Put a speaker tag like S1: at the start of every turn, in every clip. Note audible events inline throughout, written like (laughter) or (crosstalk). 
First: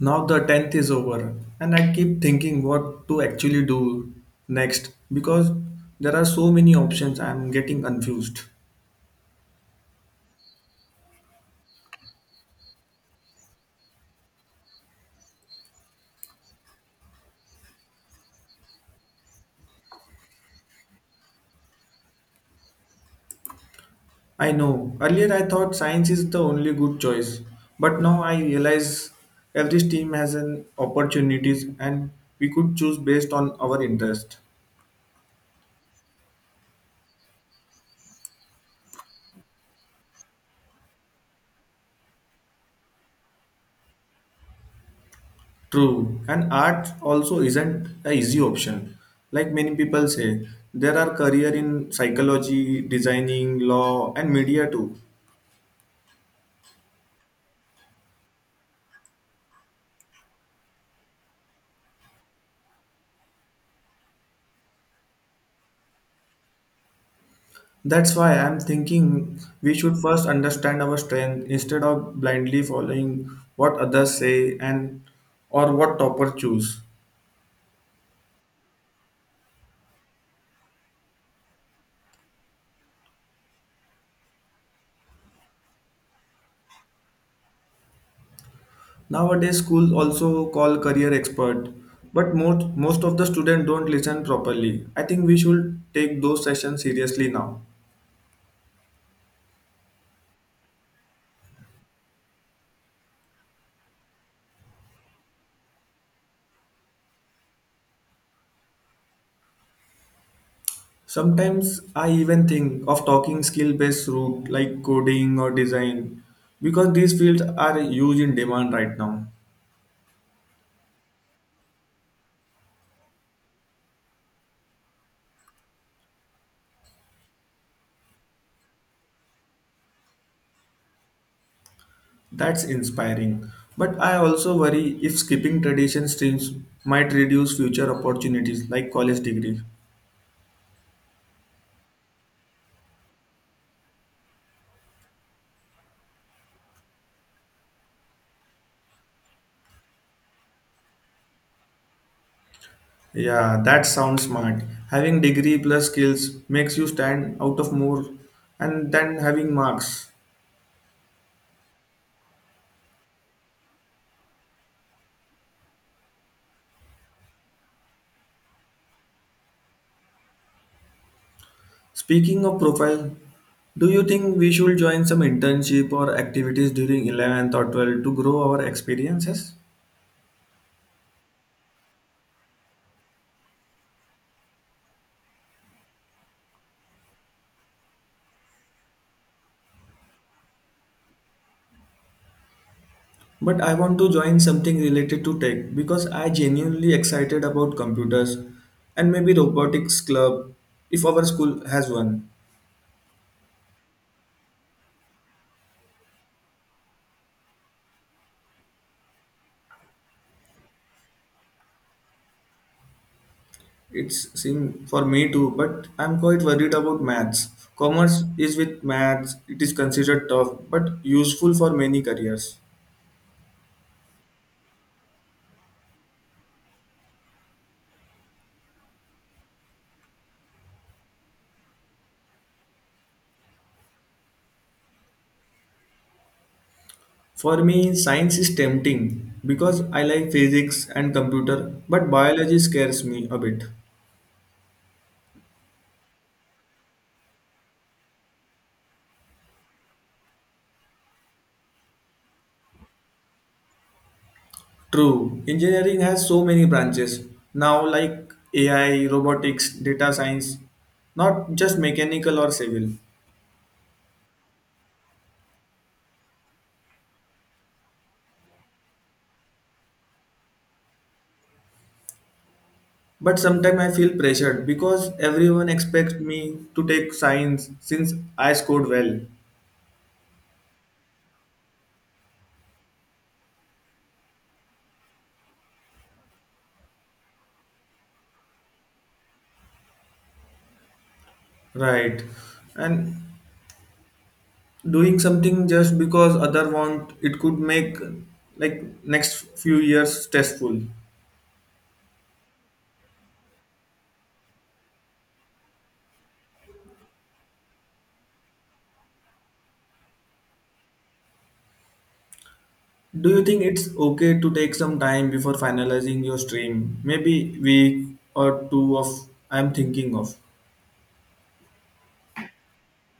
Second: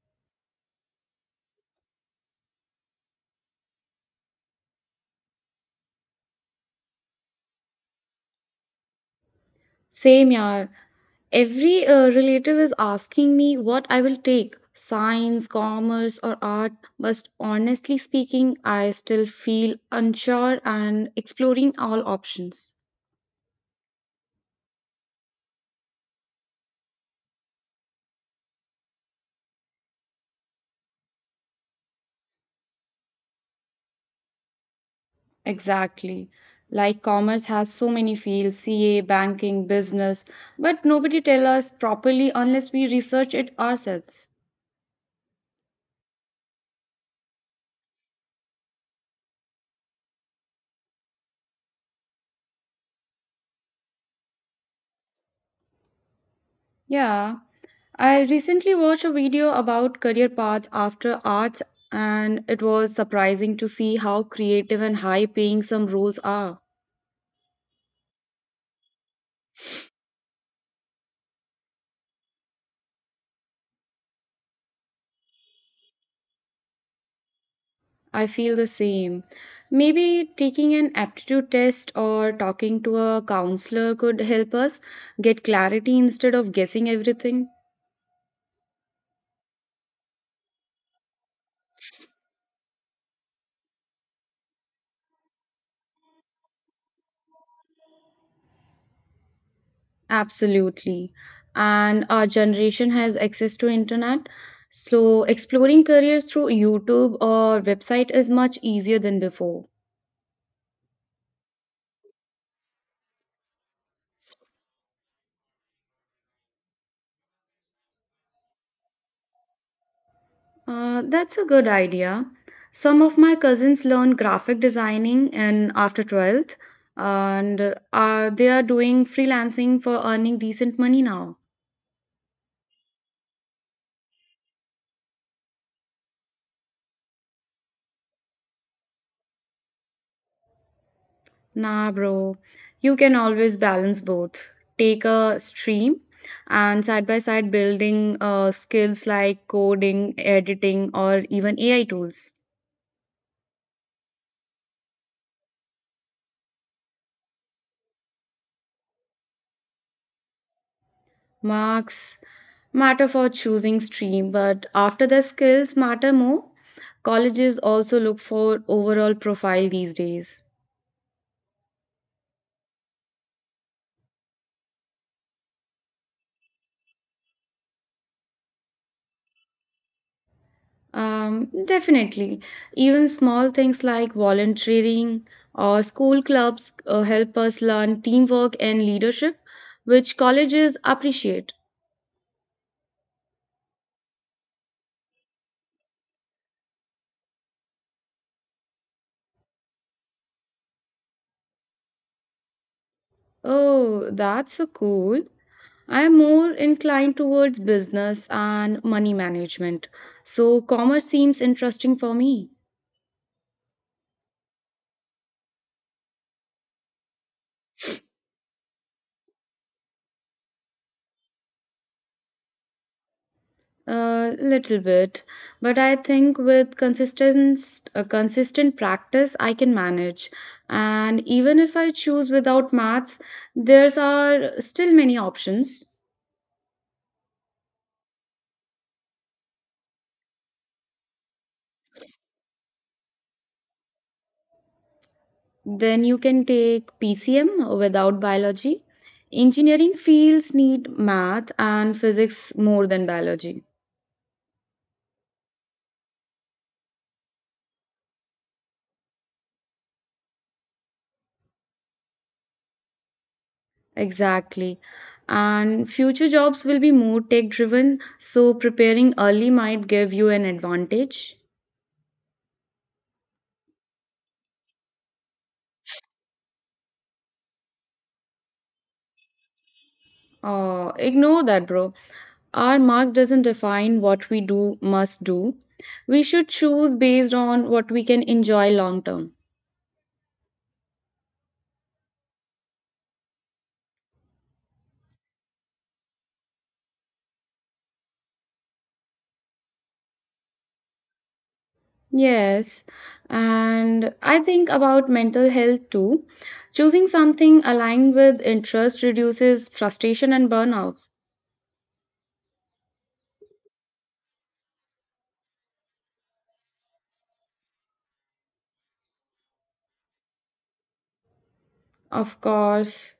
S1: Now the 10th is over, and I keep thinking what to actually do next because there are so many options I am getting confused.
S2: Same yaar. Every relative is asking me what I will take science, commerce, or art. But honestly speaking, I still feel unsure and exploring all options.
S1: I know, earlier I thought science is the only good choice, but now I realize every team has an opportunities and we could choose based on our interest.
S2: Exactly. Like commerce has so many fields CA, banking, business, but nobody tell us properly unless we research it ourselves.
S1: True, and art also isn't a easy option. Like many people say, there are career in psychology, designing, law and media too.
S2: Yeah. I recently watched a video about career paths after arts, and it was surprising to see how creative and high paying some roles are.
S1: That's why I'm thinking we should first understand our strength instead of blindly following what others say and or what topper choose.
S2: I feel the same. Maybe taking an aptitude test or talking to a counselor could help us get clarity instead of guessing everything.
S1: Nowadays schools also call career expert, but most of the students don't listen properly. I think we should take those sessions seriously now.
S2: Absolutely. And our generation has access to internet, so exploring careers through YouTube or website is much easier than before.
S1: Sometimes I even think of talking skill based route like coding or design because these fields are huge in demand right now.
S2: That's a good idea. Some of my cousins learn graphic designing in after 12th, and they are doing freelancing for earning decent money now.
S1: That's inspiring. But I also worry if skipping tradition streams might reduce future opportunities like college degree.
S2: Nah, bro, you can always balance both. Take a stream and side by side building skills like coding, editing, or even AI tools.
S1: Yeah, that sounds smart. Having degree plus skills makes you stand out of more and then having marks.
S2: Marks matter for choosing stream, but after their skills matter more, colleges also look for overall profile these days.
S1: Speaking of profile, do you think we should join some internship or activities during 11th or 12th to grow our experiences?
S2: Definitely. Even small things like volunteering or school clubs help us learn teamwork and leadership, which colleges appreciate.
S1: But I want to join something related to tech because I genuinely excited about computers and maybe robotics club if our school has one.
S2: Oh, that's so cool. I'm more inclined towards business and money management, so commerce seems interesting for me.
S1: It's seem for me too, but I'm quite worried about maths. Commerce is with maths, it is considered tough but useful for many careers.
S2: A little bit, but I think with consistent practice, I can manage. And even if I choose without maths, there's are still many options.
S1: For me, science is tempting because I like physics and computer, but biology scares me a bit.
S2: Then you can take PCM without biology. Engineering fields need math and physics more than biology.
S1: True. Engineering has so many branches now, like AI, robotics, data science, not just mechanical or civil.
S2: Exactly. And future jobs will be more tech driven, so preparing early might give you an advantage.
S1: But sometimes I feel pressured because everyone expects me to take science since I scored well.
S2: Ignore that, bro. Our mark doesn't define what we do must do. We should choose based on what we can enjoy long term.
S1: Right. And doing something just because other want it could make like next few years stressful.
S2: Yes, and I think about mental health too. Choosing something aligned with interest reduces frustration and burnout.
S1: Do you think it's okay to take some time before finalizing your stream? Maybe week or two of I'm thinking of.
S2: Of course,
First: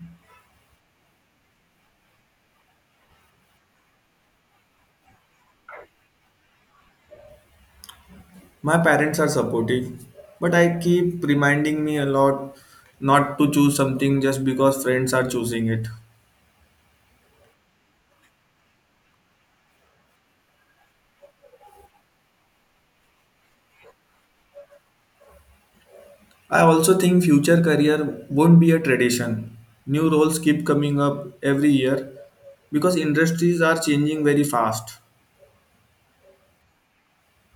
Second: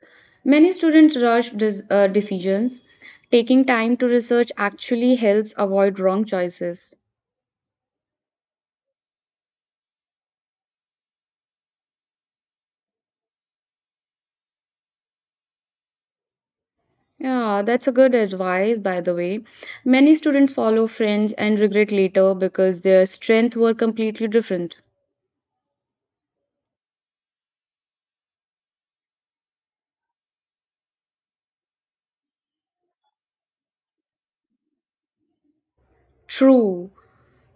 S2: many students rush decisions. Taking time to research actually helps avoid wrong choices.
S1: My parents are supportive, but I keep reminding me a lot not to choose something just because friends are choosing it.
S2: Yeah, that's a good advice, by the way. Many students follow friends and regret later because their strengths were completely different.
S1: I also think future career won't be a tradition. New roles keep coming up every year because industries are changing very fast.
S2: True.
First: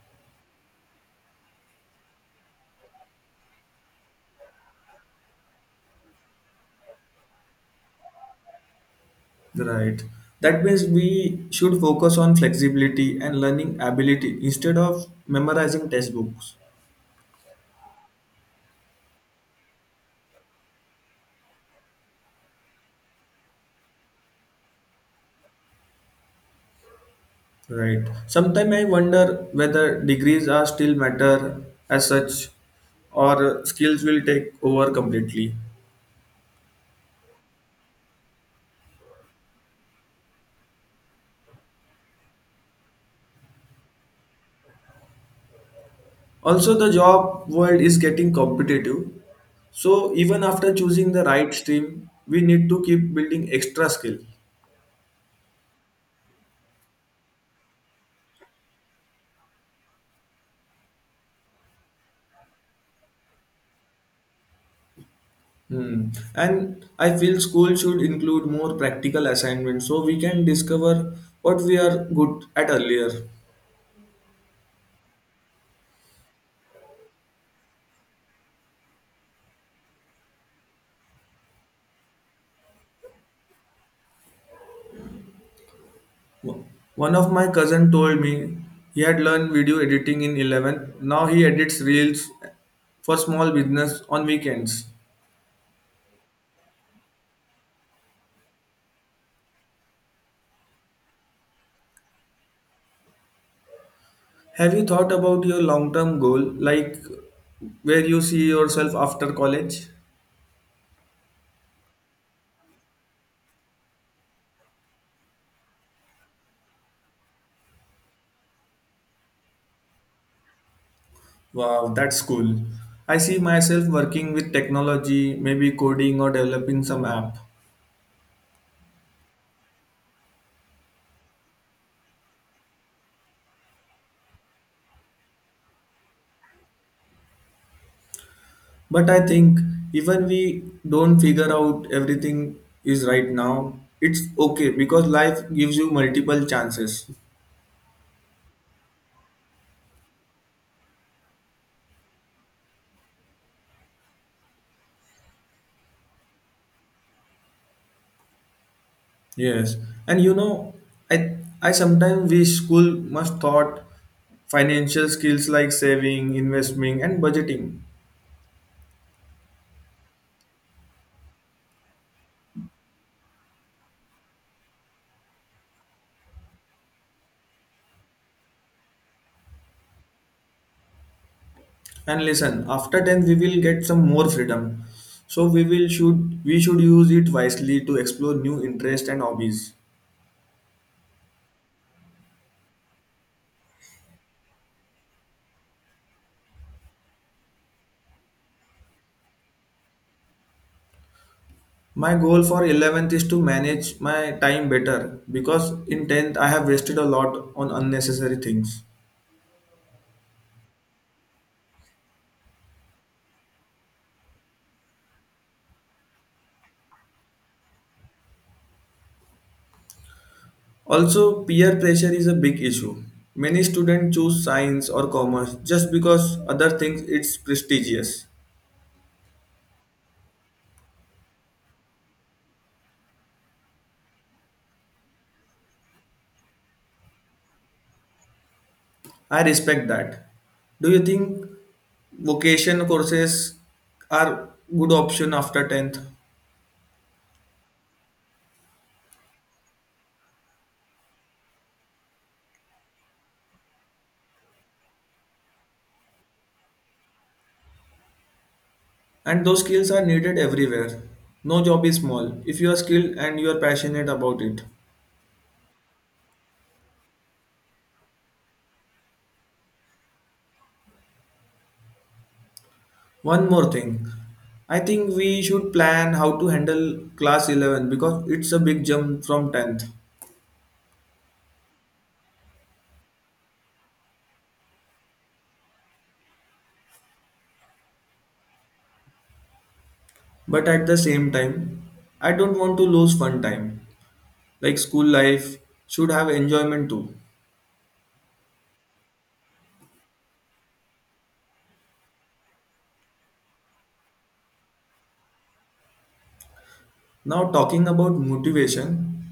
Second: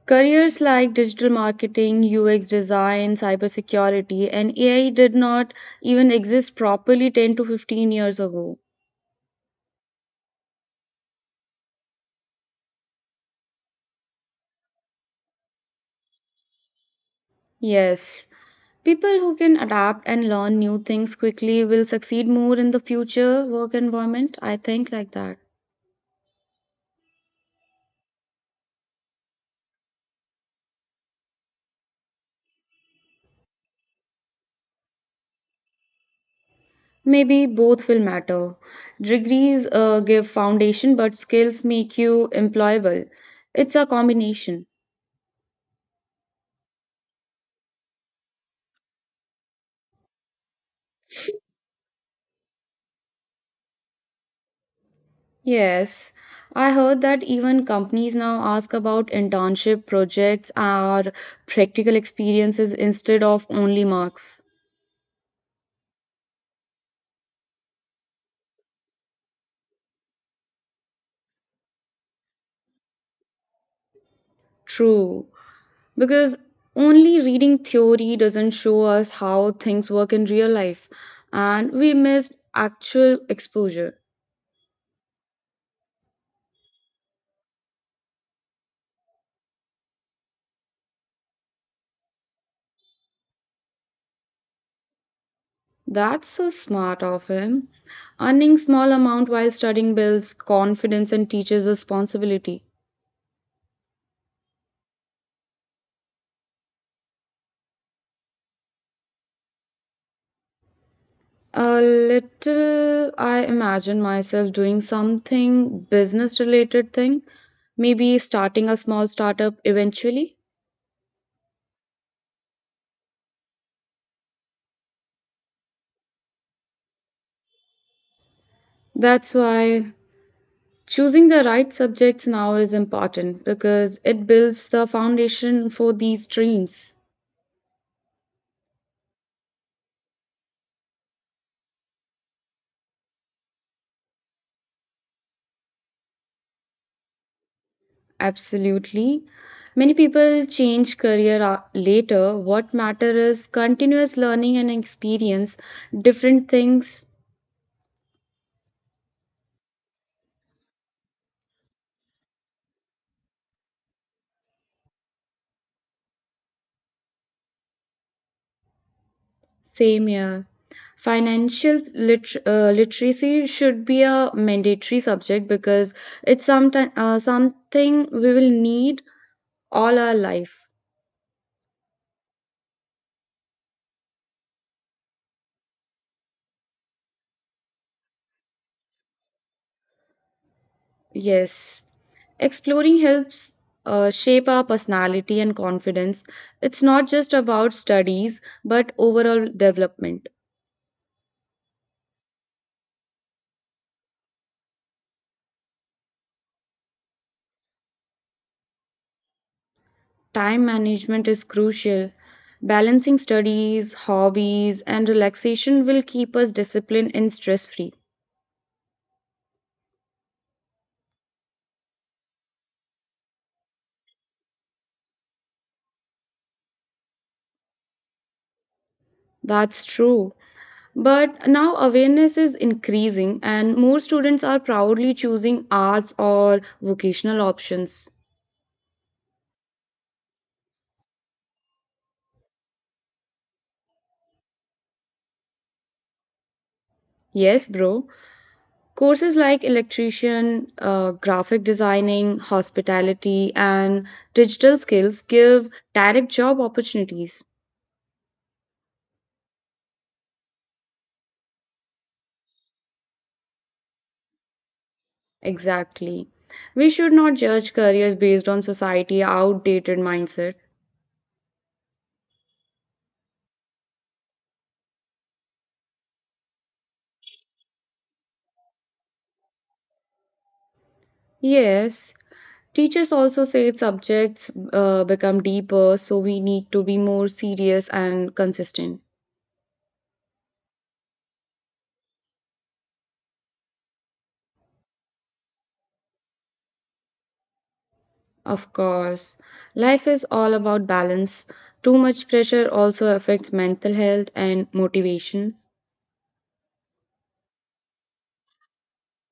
S2: Careers like digital marketing, UX design, cybersecurity, and AI did not even exist properly 10 to 15 years ago.
S1: Right. That means we should focus on flexibility and learning ability instead of memorizing textbooks.
S2: Yes. People who can adapt and learn new things quickly will succeed more in the future work environment. I think like that.
S1: Right. Sometimes I wonder whether degrees are still matter as such or skills will take over completely.
S2: Maybe both will matter. Degrees give foundation, but skills make you employable. It's a combination.
S1: Also, the job world is getting competitive. So even after choosing the right stream, we need to keep building extra skill.
S2: Yes, I heard that even companies now ask about internship projects or practical experiences instead of only marks.
S1: Hmm. And I feel school should include more practical assignments so we can discover what we are good at earlier.
S2: True, because only reading theory doesn't show us how things work in real life, and we miss actual exposure.
S1: Wo- One of my cousin told me he had learned video editing in 11. Now he edits reels for small business on weekends.
S2: That's so smart of him. Earning small amount while studying builds confidence and teaches responsibility.
S1: Have you thought about your long-term goal, like where you see yourself after college?
S2: A little I imagine myself doing something business related thing, maybe starting a small startup eventually.
S1: Wow, that's cool. I see myself working with technology, maybe coding or developing some app.
S2: That's why choosing the right subjects now is important because it builds the foundation for these dreams.
S1: But I think even we don't figure out everything is right now, it's okay because life gives you multiple chances.
S2: Absolutely. Many people change career a- later. What matters is continuous learning and experience, different things,
S1: Yes. And you know, I sometimes wish school must taught financial skills like saving, investing and budgeting.
S2: same year. Financial literacy should be a mandatory subject because it's something we will need all our life.
S1: And listen, after tenth we will get some more freedom. So we will should we should use it wisely to explore new interests and hobbies.
S2: Yes. Exploring helps shape our personality and confidence. It's not just about studies, but overall development.
S1: My goal for 11th is to manage my time better because in 10th I have wasted a lot on unnecessary things.
S2: Time management is crucial. Balancing studies, hobbies, and relaxation will keep us disciplined and stress free.
S1: Also, peer pressure is a big issue. Many students choose science or commerce just because other things it's prestigious.
S2: That's true. But now awareness is increasing, and more students are proudly choosing arts or vocational options.
S1: I respect that. Do you think vocation courses are good option after 10th?
S2: Yes, bro. Courses like electrician, graphic designing, hospitality, and digital skills give direct job opportunities.
S1: And those skills are needed everywhere. No job is small if you are skilled and you are passionate about it.
S2: Exactly. We should not judge careers based on society outdated mindset.
S1: One more thing. I think we should plan how to handle class 11 because it's a big jump from 10th.
S2: Yes, teachers also say subjects become deeper, so we need to be more serious and consistent.
S1: But at the same time, I don't want to lose fun time. Like school life should have enjoyment too.
S2: Of course, life is all about balance. Too much pressure also affects mental health and motivation.
S1: Now, talking about motivation,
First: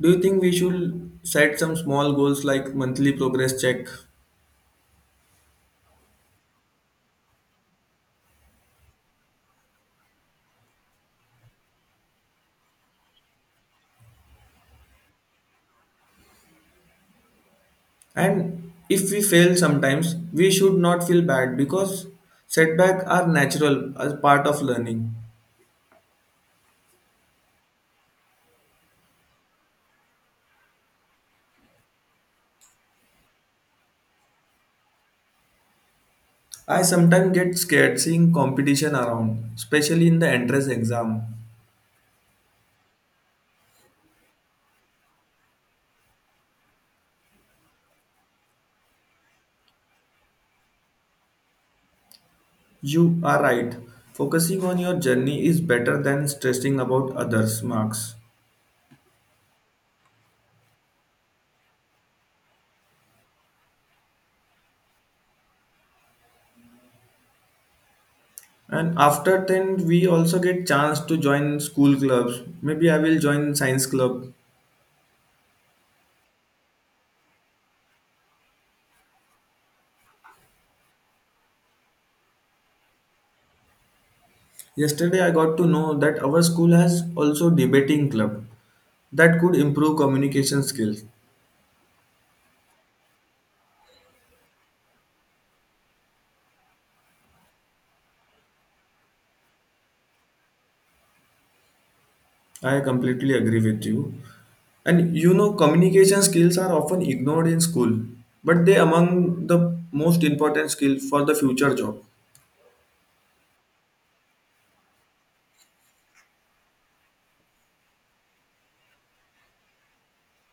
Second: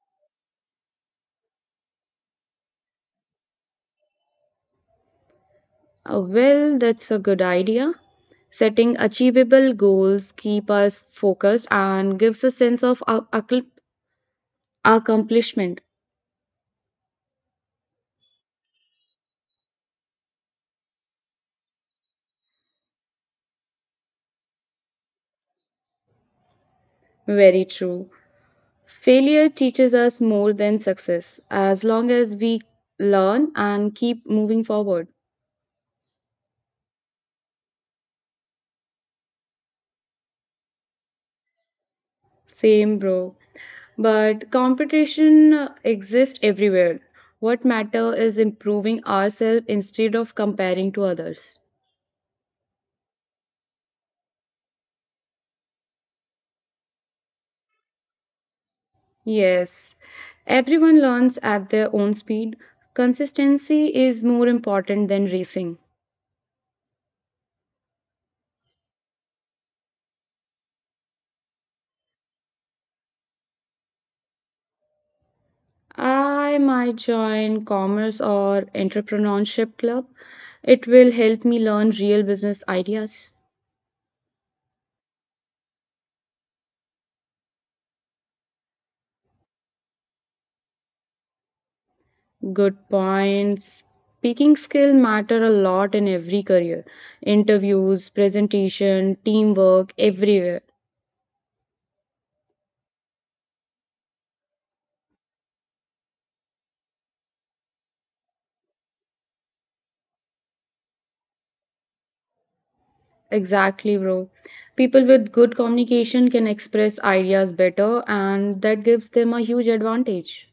S1: do you think we should set some small goals like monthly progress check?
S2: Well, that's a good idea. Setting achievable goals keep us focused and gives a sense of accomplishment.
S1: And if we fail sometimes, we should not feel bad because setbacks are natural as part of learning.
S2: Very true. Failure teaches us more than success as long as we learn and keep moving forward.
S1: I sometimes get scared seeing competition around, especially in the entrance exam.
S2: Same, bro. But competition exists everywhere. What matter is improving ourselves instead of comparing to others.
S1: You are right. Focusing on your journey is better than stressing about others' marks.
S2: Yes, everyone learns at their own speed. Consistency is more important than racing.
S1: And after tenth, we also get chance to join school clubs. Maybe I will join science club.
S2: I might join commerce or entrepreneurship club. It will help me learn real business ideas.
S1: Yesterday I got to know that our school has also debating club that could improve communication skills.
S2: Good points. Speaking skill matter a lot in every career. Interviews, presentation, teamwork, everywhere.
S1: I completely agree with you. And you know, communication skills are often ignored in school, but they among the most important skills for the future job.
S2: Exactly, bro. People with good communication can express ideas better and that gives them a huge advantage.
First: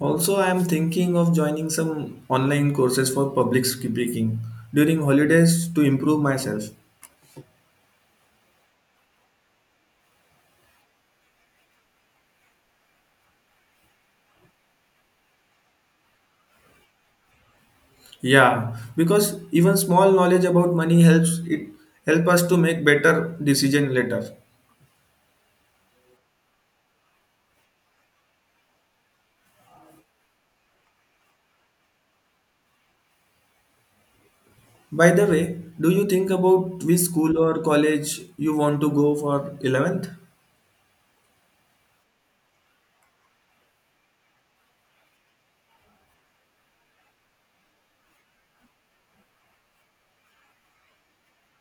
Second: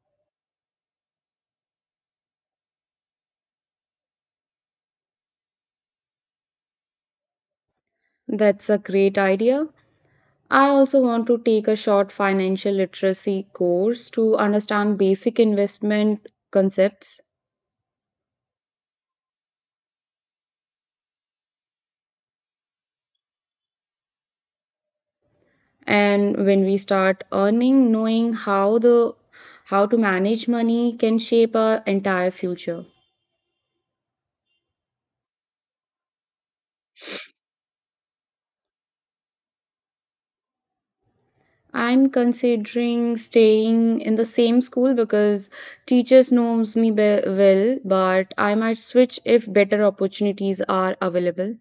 S1: Also, I am thinking of joining some online courses for public speaking during holidays to improve myself.
S2: That's a great idea. I also want to take a short financial literacy course to understand basic investment concepts
S1: Yeah, because even small knowledge about money helps it help us to make better decision later.
S2: and when we start earning knowing how the how to manage money can shape our entire future.
S1: By the way, do you think about which school or college you want to go for 11th?
S2: I'm considering staying in the same school because teachers knows me be- well but I might switch if better opportunities are available.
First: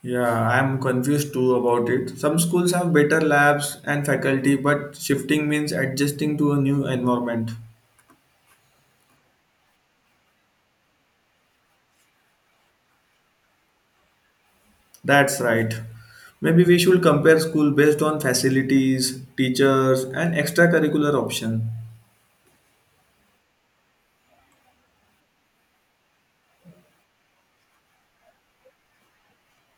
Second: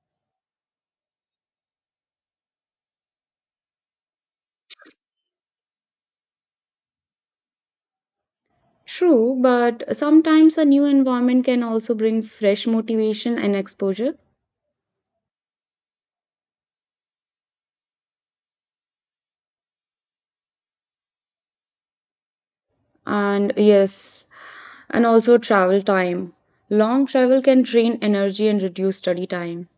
S1: Yeah, I'm confused too about it. Some schools have better labs and faculty, but shifting means adjusting to a new environment.
S2: True, but sometimes a new environment can also bring fresh motivation and exposure.
S1: That's right. Maybe we should compare school based on facilities, teachers, and extracurricular option.
S2: And yes, and also travel time. Long travel can drain energy and reduce study time.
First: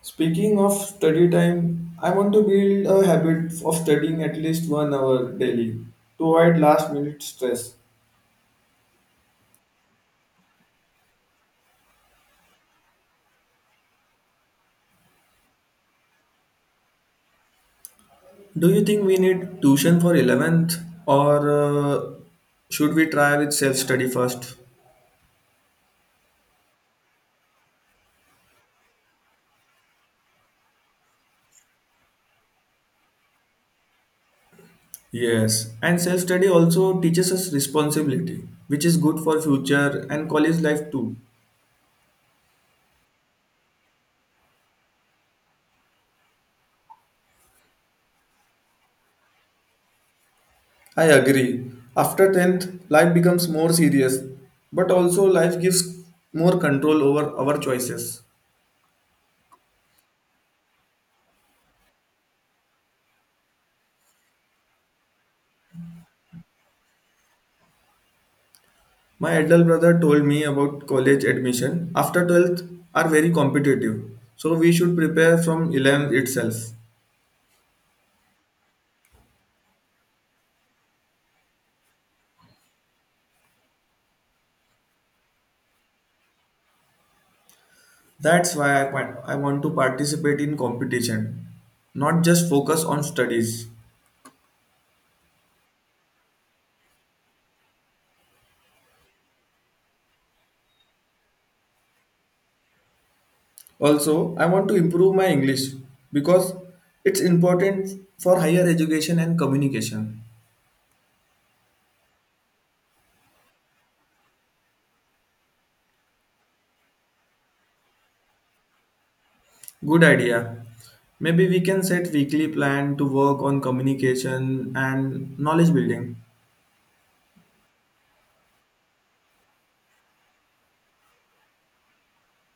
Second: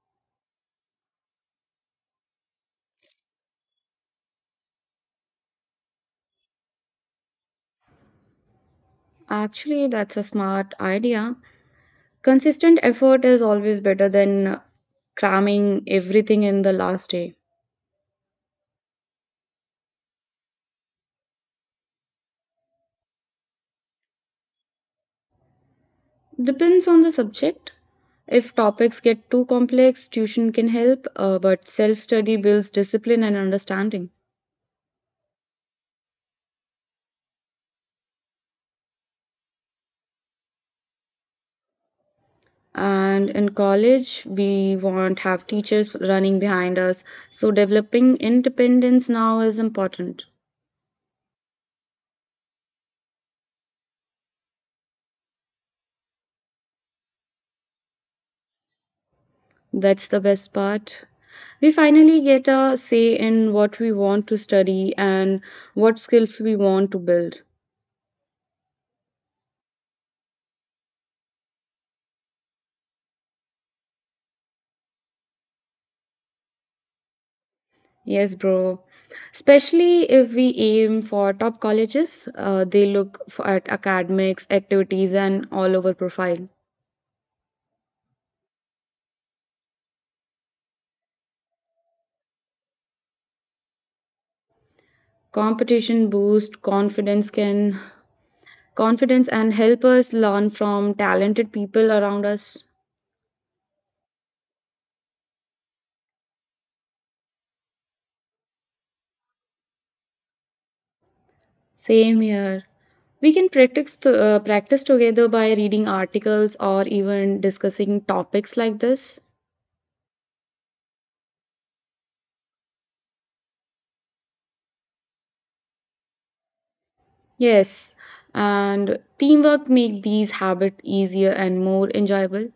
S1: Speaking of study time, I want to build a habit of studying at least 1 hour daily to avoid last minute stress.
S2: Actually, that's a smart idea. Consistent effort is always better than cramming everything in the last day.
S1: Do you think we need tuition for 11th or should we try with self study first?
S2: Depends on the subject. If topics get too complex, tuition can help, but self study builds discipline and understanding.
S1: Yes, and self study also teaches us responsibility, which is good for future and college life too.
S2: And in college, we won't have teachers running behind us. So developing independence now is important.
S1: I agree. After 10th, life becomes more serious, but also life gives more control over our choices.
S2: That's the best part. We finally get a say in what we want to study and what skills we want to build.
S1: My elder brother told me about college admission after 12th are very competitive, so we should prepare from 11th itself.
S2: Yes, bro. Especially if we aim for top colleges, they look f- at academics, activities, and all over profile.
S1: That's why I want to participate in competition, not just focus on studies.
S2: Competition boosts confidence and help us learn from talented people around us.
S1: Also, I want to improve my English because it's important for higher education and communication.
S2: Same here. We can practice together by reading articles or even discussing topics like this.
S1: Good idea. Maybe we can set weekly plan to work on communication and knowledge building.
S2: Yes, and teamwork make these habits easier and more enjoyable.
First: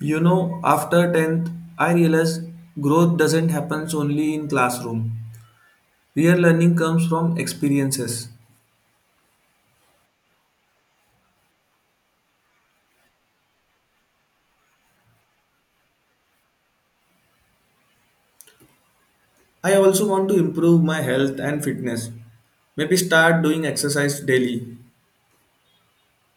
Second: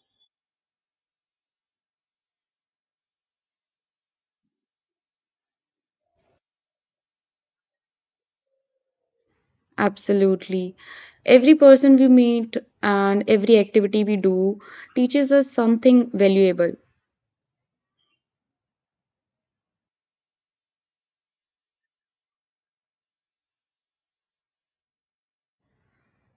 S1: You know, after 10th, I realized growth doesn't happen only in classroom. Real learning comes from experiences.
S2: Absolutely. Every person we meet and every activity we do teaches us something valuable.
S1: I also want to improve my health and fitness. Maybe start doing exercise daily.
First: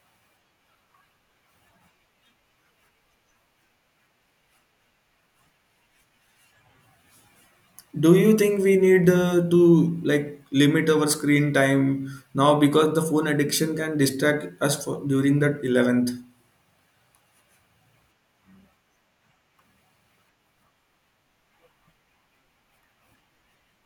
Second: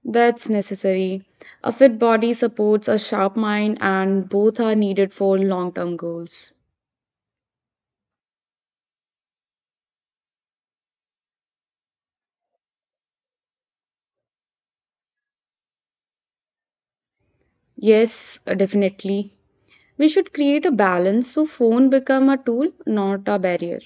S2: That's necessary. A fit body supports a sharp mind, and both are needed for long term goals.
S1: Do you think we need to like limit our screen time now because the phone addiction can distract us for, during that 11th?
S2: Yes, definitely. We should create a balance so phone become a tool, not a barrier.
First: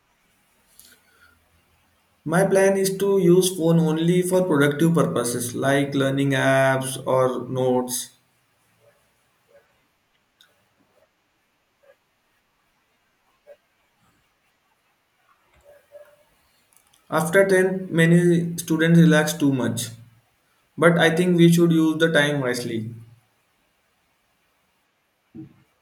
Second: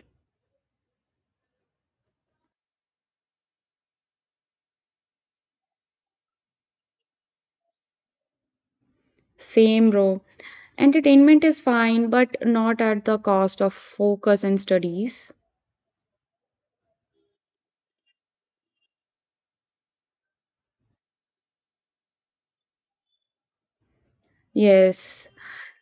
S1: My plan is to use phone only for productive purposes like learning apps or notes.
S2: Same, bro. Entertainment is fine, but not at the cost of focus and studies.
S1: After 10 many students relax too much, but I think we should use the time wisely.
S2: Yes,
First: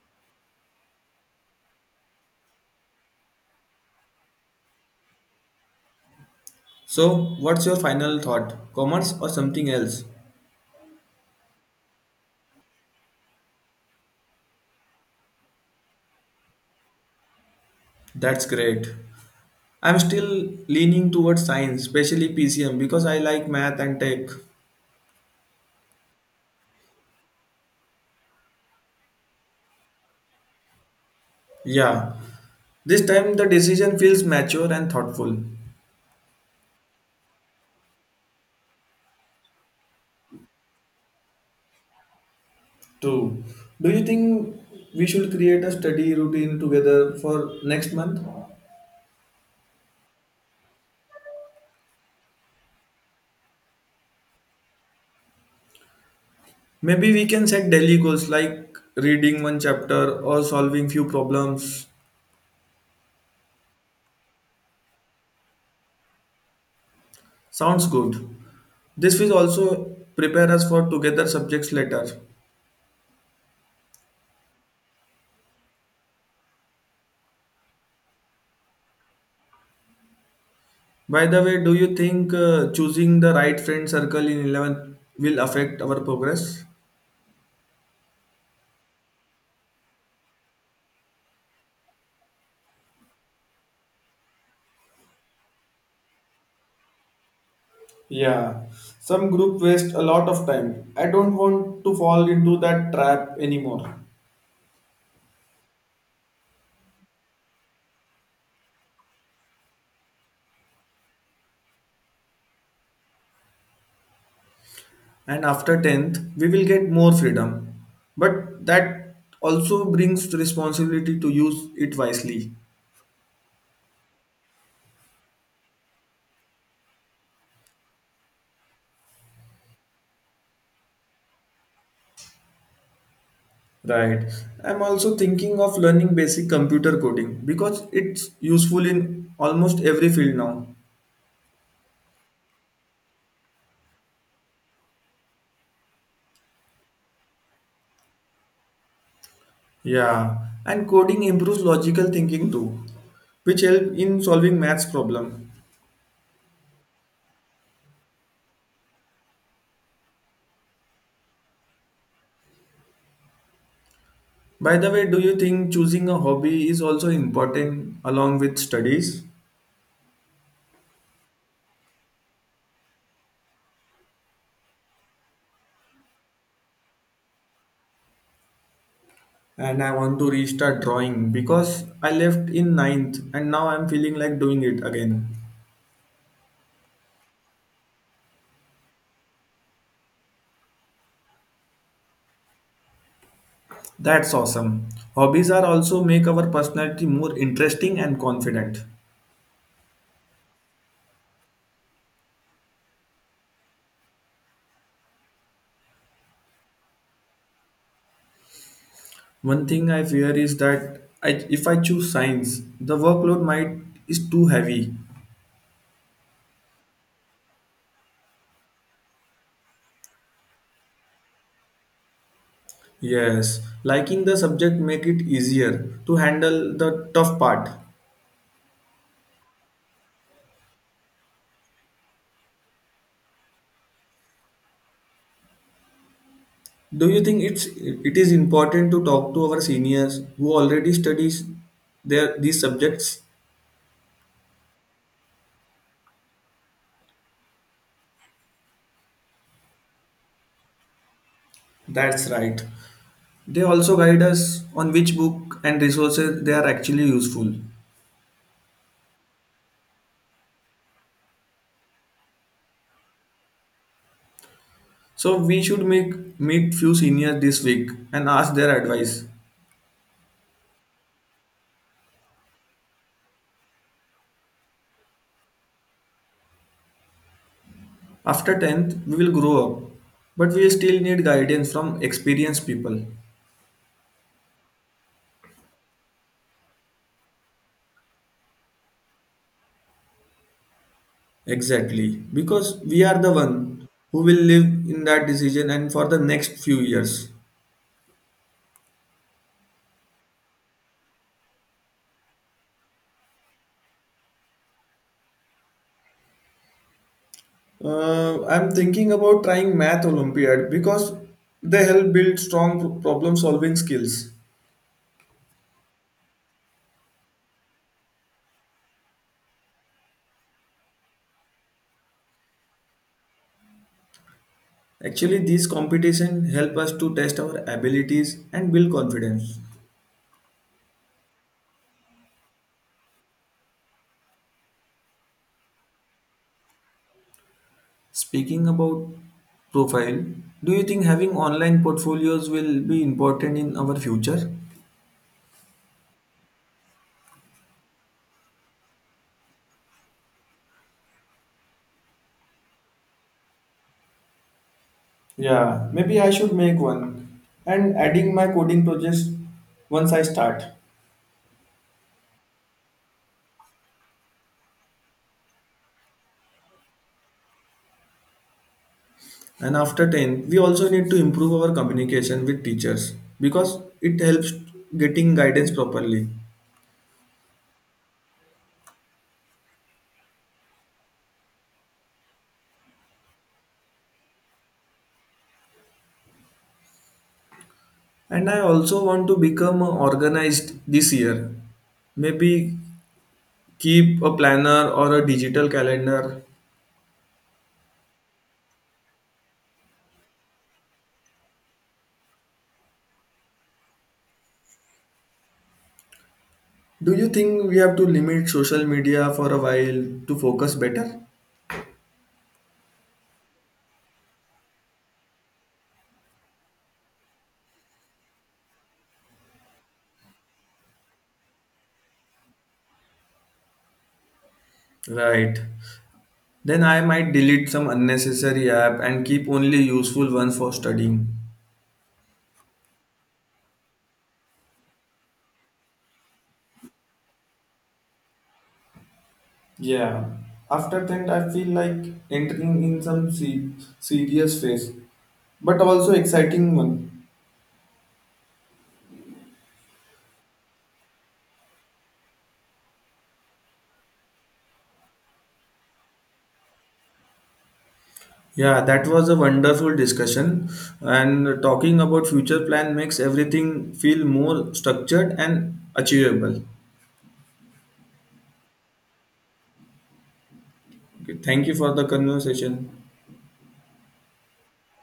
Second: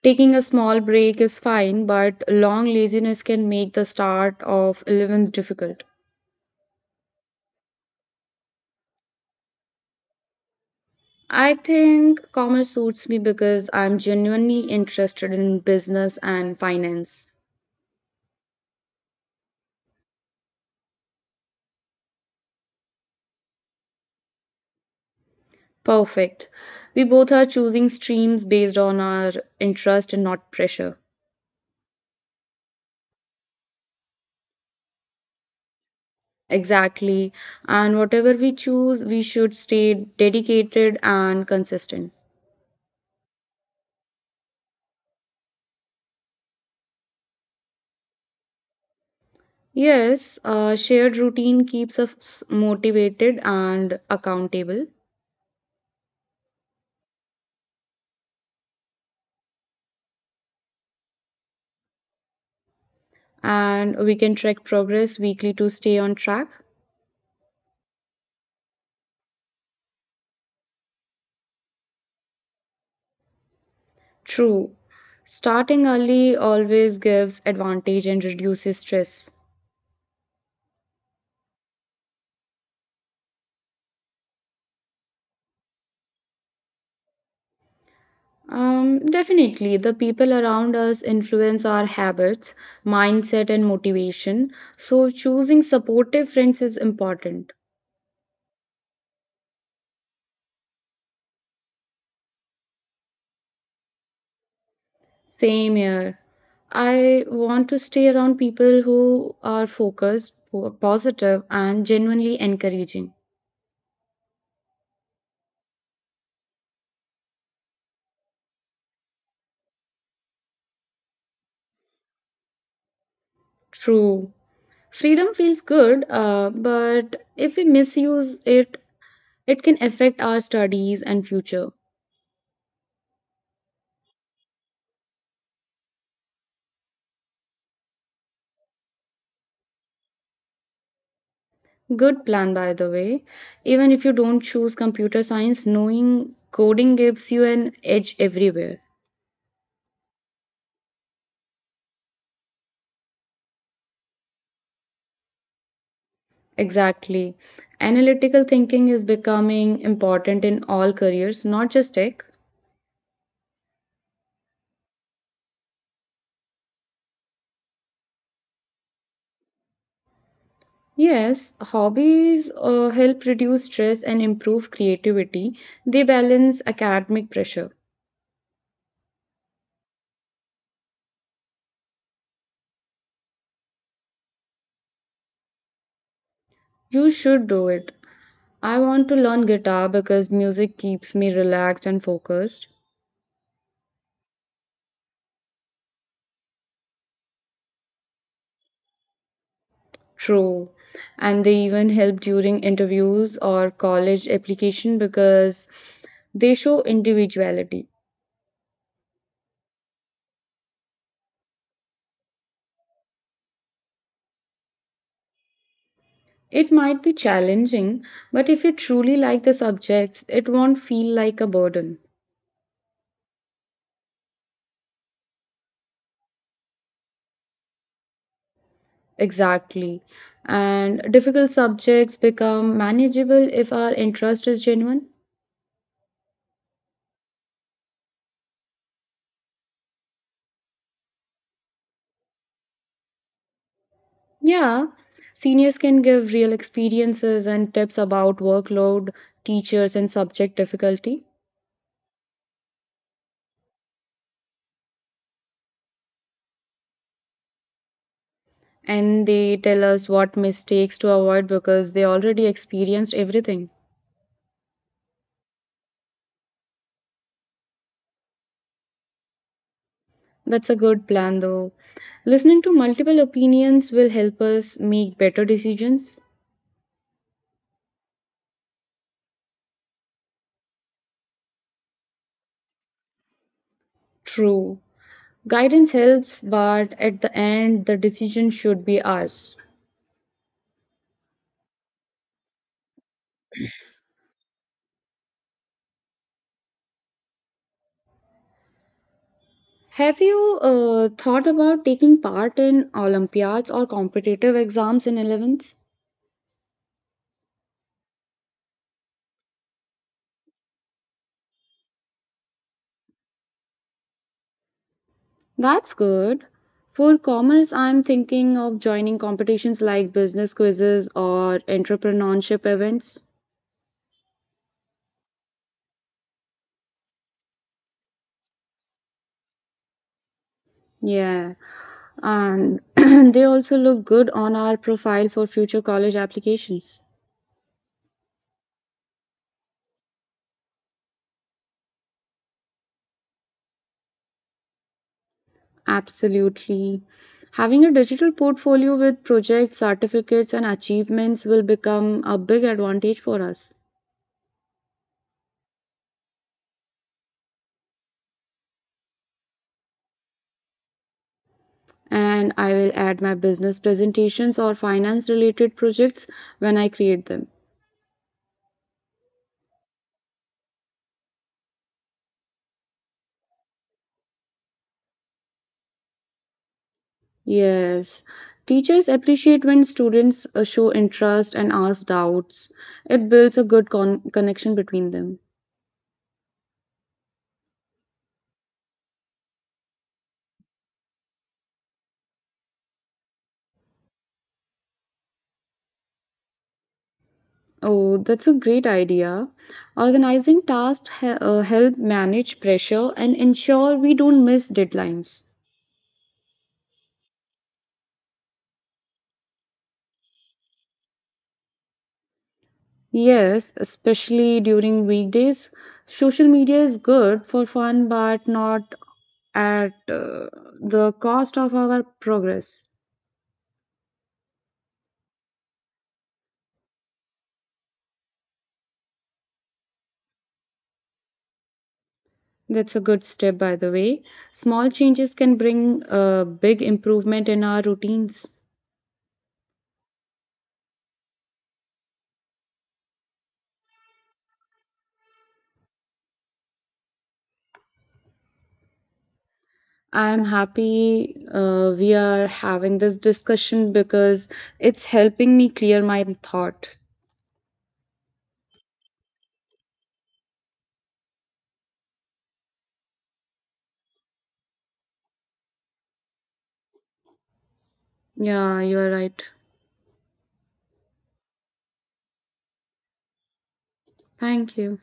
S2: taking a small break is fine, but long laziness can make the start of 11th difficult.
S1: So what's your final thought, commerce or something else?
S2: I think commerce suits me because I'm genuinely interested in business and finance.
S1: That's great. I'm still leaning towards science, especially PCM, because I like math and tech.
S2: Perfect. We both are choosing streams based on our interest and not pressure.
S1: Yeah, this time the decision feels mature and thoughtful.
S2: Exactly. And whatever we choose, we should stay dedicated and consistent.
S1: True. Do you think we should create a study routine together for next month?
S2: Yes, a shared routine keeps us motivated and accountable,
S1: Maybe we can set daily goals like reading one chapter or solving few problems.
S2: and we can track progress weekly to stay on track.
S1: Sounds good. This will also prepare us for together subjects later.
S2: True. Starting early always gives advantage and reduces stress.
S1: By the way, do you think choosing the right friend circle in 11th will affect our progress?
S2: Definitely, the people around us influence our habits, mindset, and motivation. So, choosing supportive friends is important.
S1: Yeah, some group waste a lot of time. I don't want to fall into that trap anymore.
S2: Same here. I want to stay around people who are focused, who are positive, and genuinely encouraging.
S1: And after 10th, we will get more freedom. But that also brings responsibility to use it wisely.
S2: True. Freedom feels good, but if we misuse it, it can affect our studies and future.
S1: Right. I'm also thinking of learning basic computer coding because it's useful in almost every field now.
S2: Good plan, by the way. Even if you don't choose computer science, knowing coding gives you an edge everywhere.
S1: Yeah, and coding improves logical thinking too, which help in solving maths problem.
S2: Exactly. Analytical thinking is becoming important in all careers, not just tech.
S1: By the way, do you think choosing a hobby is also important along with studies?
S2: Yes, hobbies help reduce stress and improve creativity. They balance academic pressure.
S1: And I want to restart drawing because I left in ninth and now I'm feeling like doing it again.
S2: You should do it. I want to learn guitar because music keeps me relaxed and focused.
S1: That's awesome. Hobbies are also make our personality more interesting and confident.
S2: True. And they even help during interviews or college application because they show individuality.
S1: One thing I fear is that I, if I choose science, the workload might is too heavy.
S2: It might be challenging, but if you truly like the subjects, it won't feel like a burden.
S1: Yes, liking the subject make it easier to handle the tough part.
S2: Exactly. And difficult subjects become manageable if our interest is genuine.
S1: Do you think it's it is important to talk to our seniors who already studies their these subjects?
S2: Yeah, seniors can give real experiences and tips about workload, teachers, and subject difficulty.
S1: That's right. They also guide us on which book and resources they are actually useful.
S2: And they tell us what mistakes to avoid because they already experienced everything.
S1: So we should make meet few seniors this week and ask their advice.
S2: That's a good plan though. Listening to multiple opinions will help us make better decisions.
S1: After 10th, we will grow up, but we still need guidance from experienced people.
S2: True. Guidance helps, but at the end, the decision should be ours.
S1: Exactly, because we are the one who will live in that decision and for the next few years.
S2: Have you thought about taking part in Olympiads or competitive exams in 11th?
S1: I'm thinking about trying Math Olympiad because they help build strong problem solving skills.
S2: That's good. For commerce, I'm thinking of joining competitions like business quizzes or entrepreneurship events.
S1: Actually, these competitions help us to test our abilities and build confidence.
S2: Yeah, and (clears throat) they also look good on our profile for future college applications.
S1: Speaking about profile, do you think having online portfolios will be important in our future?
S2: Absolutely. Having a digital portfolio with projects, certificates, and achievements will become a big advantage for us.
S1: Yeah, maybe I should make one and adding my coding projects once I start.
S2: And I will add my business presentations or finance related projects when I create them.
S1: And after 10, we also need to improve our communication with teachers because it helps getting guidance properly.
S2: Yes, teachers appreciate when students show interest and ask doubts. It builds a good connection between them.
S1: And I also want to become organized this year. Maybe keep a planner or a digital calendar.
S2: Oh, that's a great idea. Organizing tasks help manage pressure and ensure we don't miss deadlines.
S1: Do you think we have to limit social media for a while to focus better?
S2: Yes, especially during weekdays. Social media is good for fun, but not at the cost of our progress.
S1: Right. Then I might delete some unnecessary app and keep only useful one for studying.
S2: That's a good step, by the way. Small changes can bring a big improvement in our routines.
S1: Yeah. After that, I feel like entering in some serious phase, but also exciting one.
S2: I'm happy we are having this discussion because it's helping me clear my thought.
S1: Yeah, that was a wonderful discussion. And talking about future plan makes everything feel more structured and achievable.
S2: Yeah, you are right.
S1: Okay, thank you for the conversation.
S2: Thank you.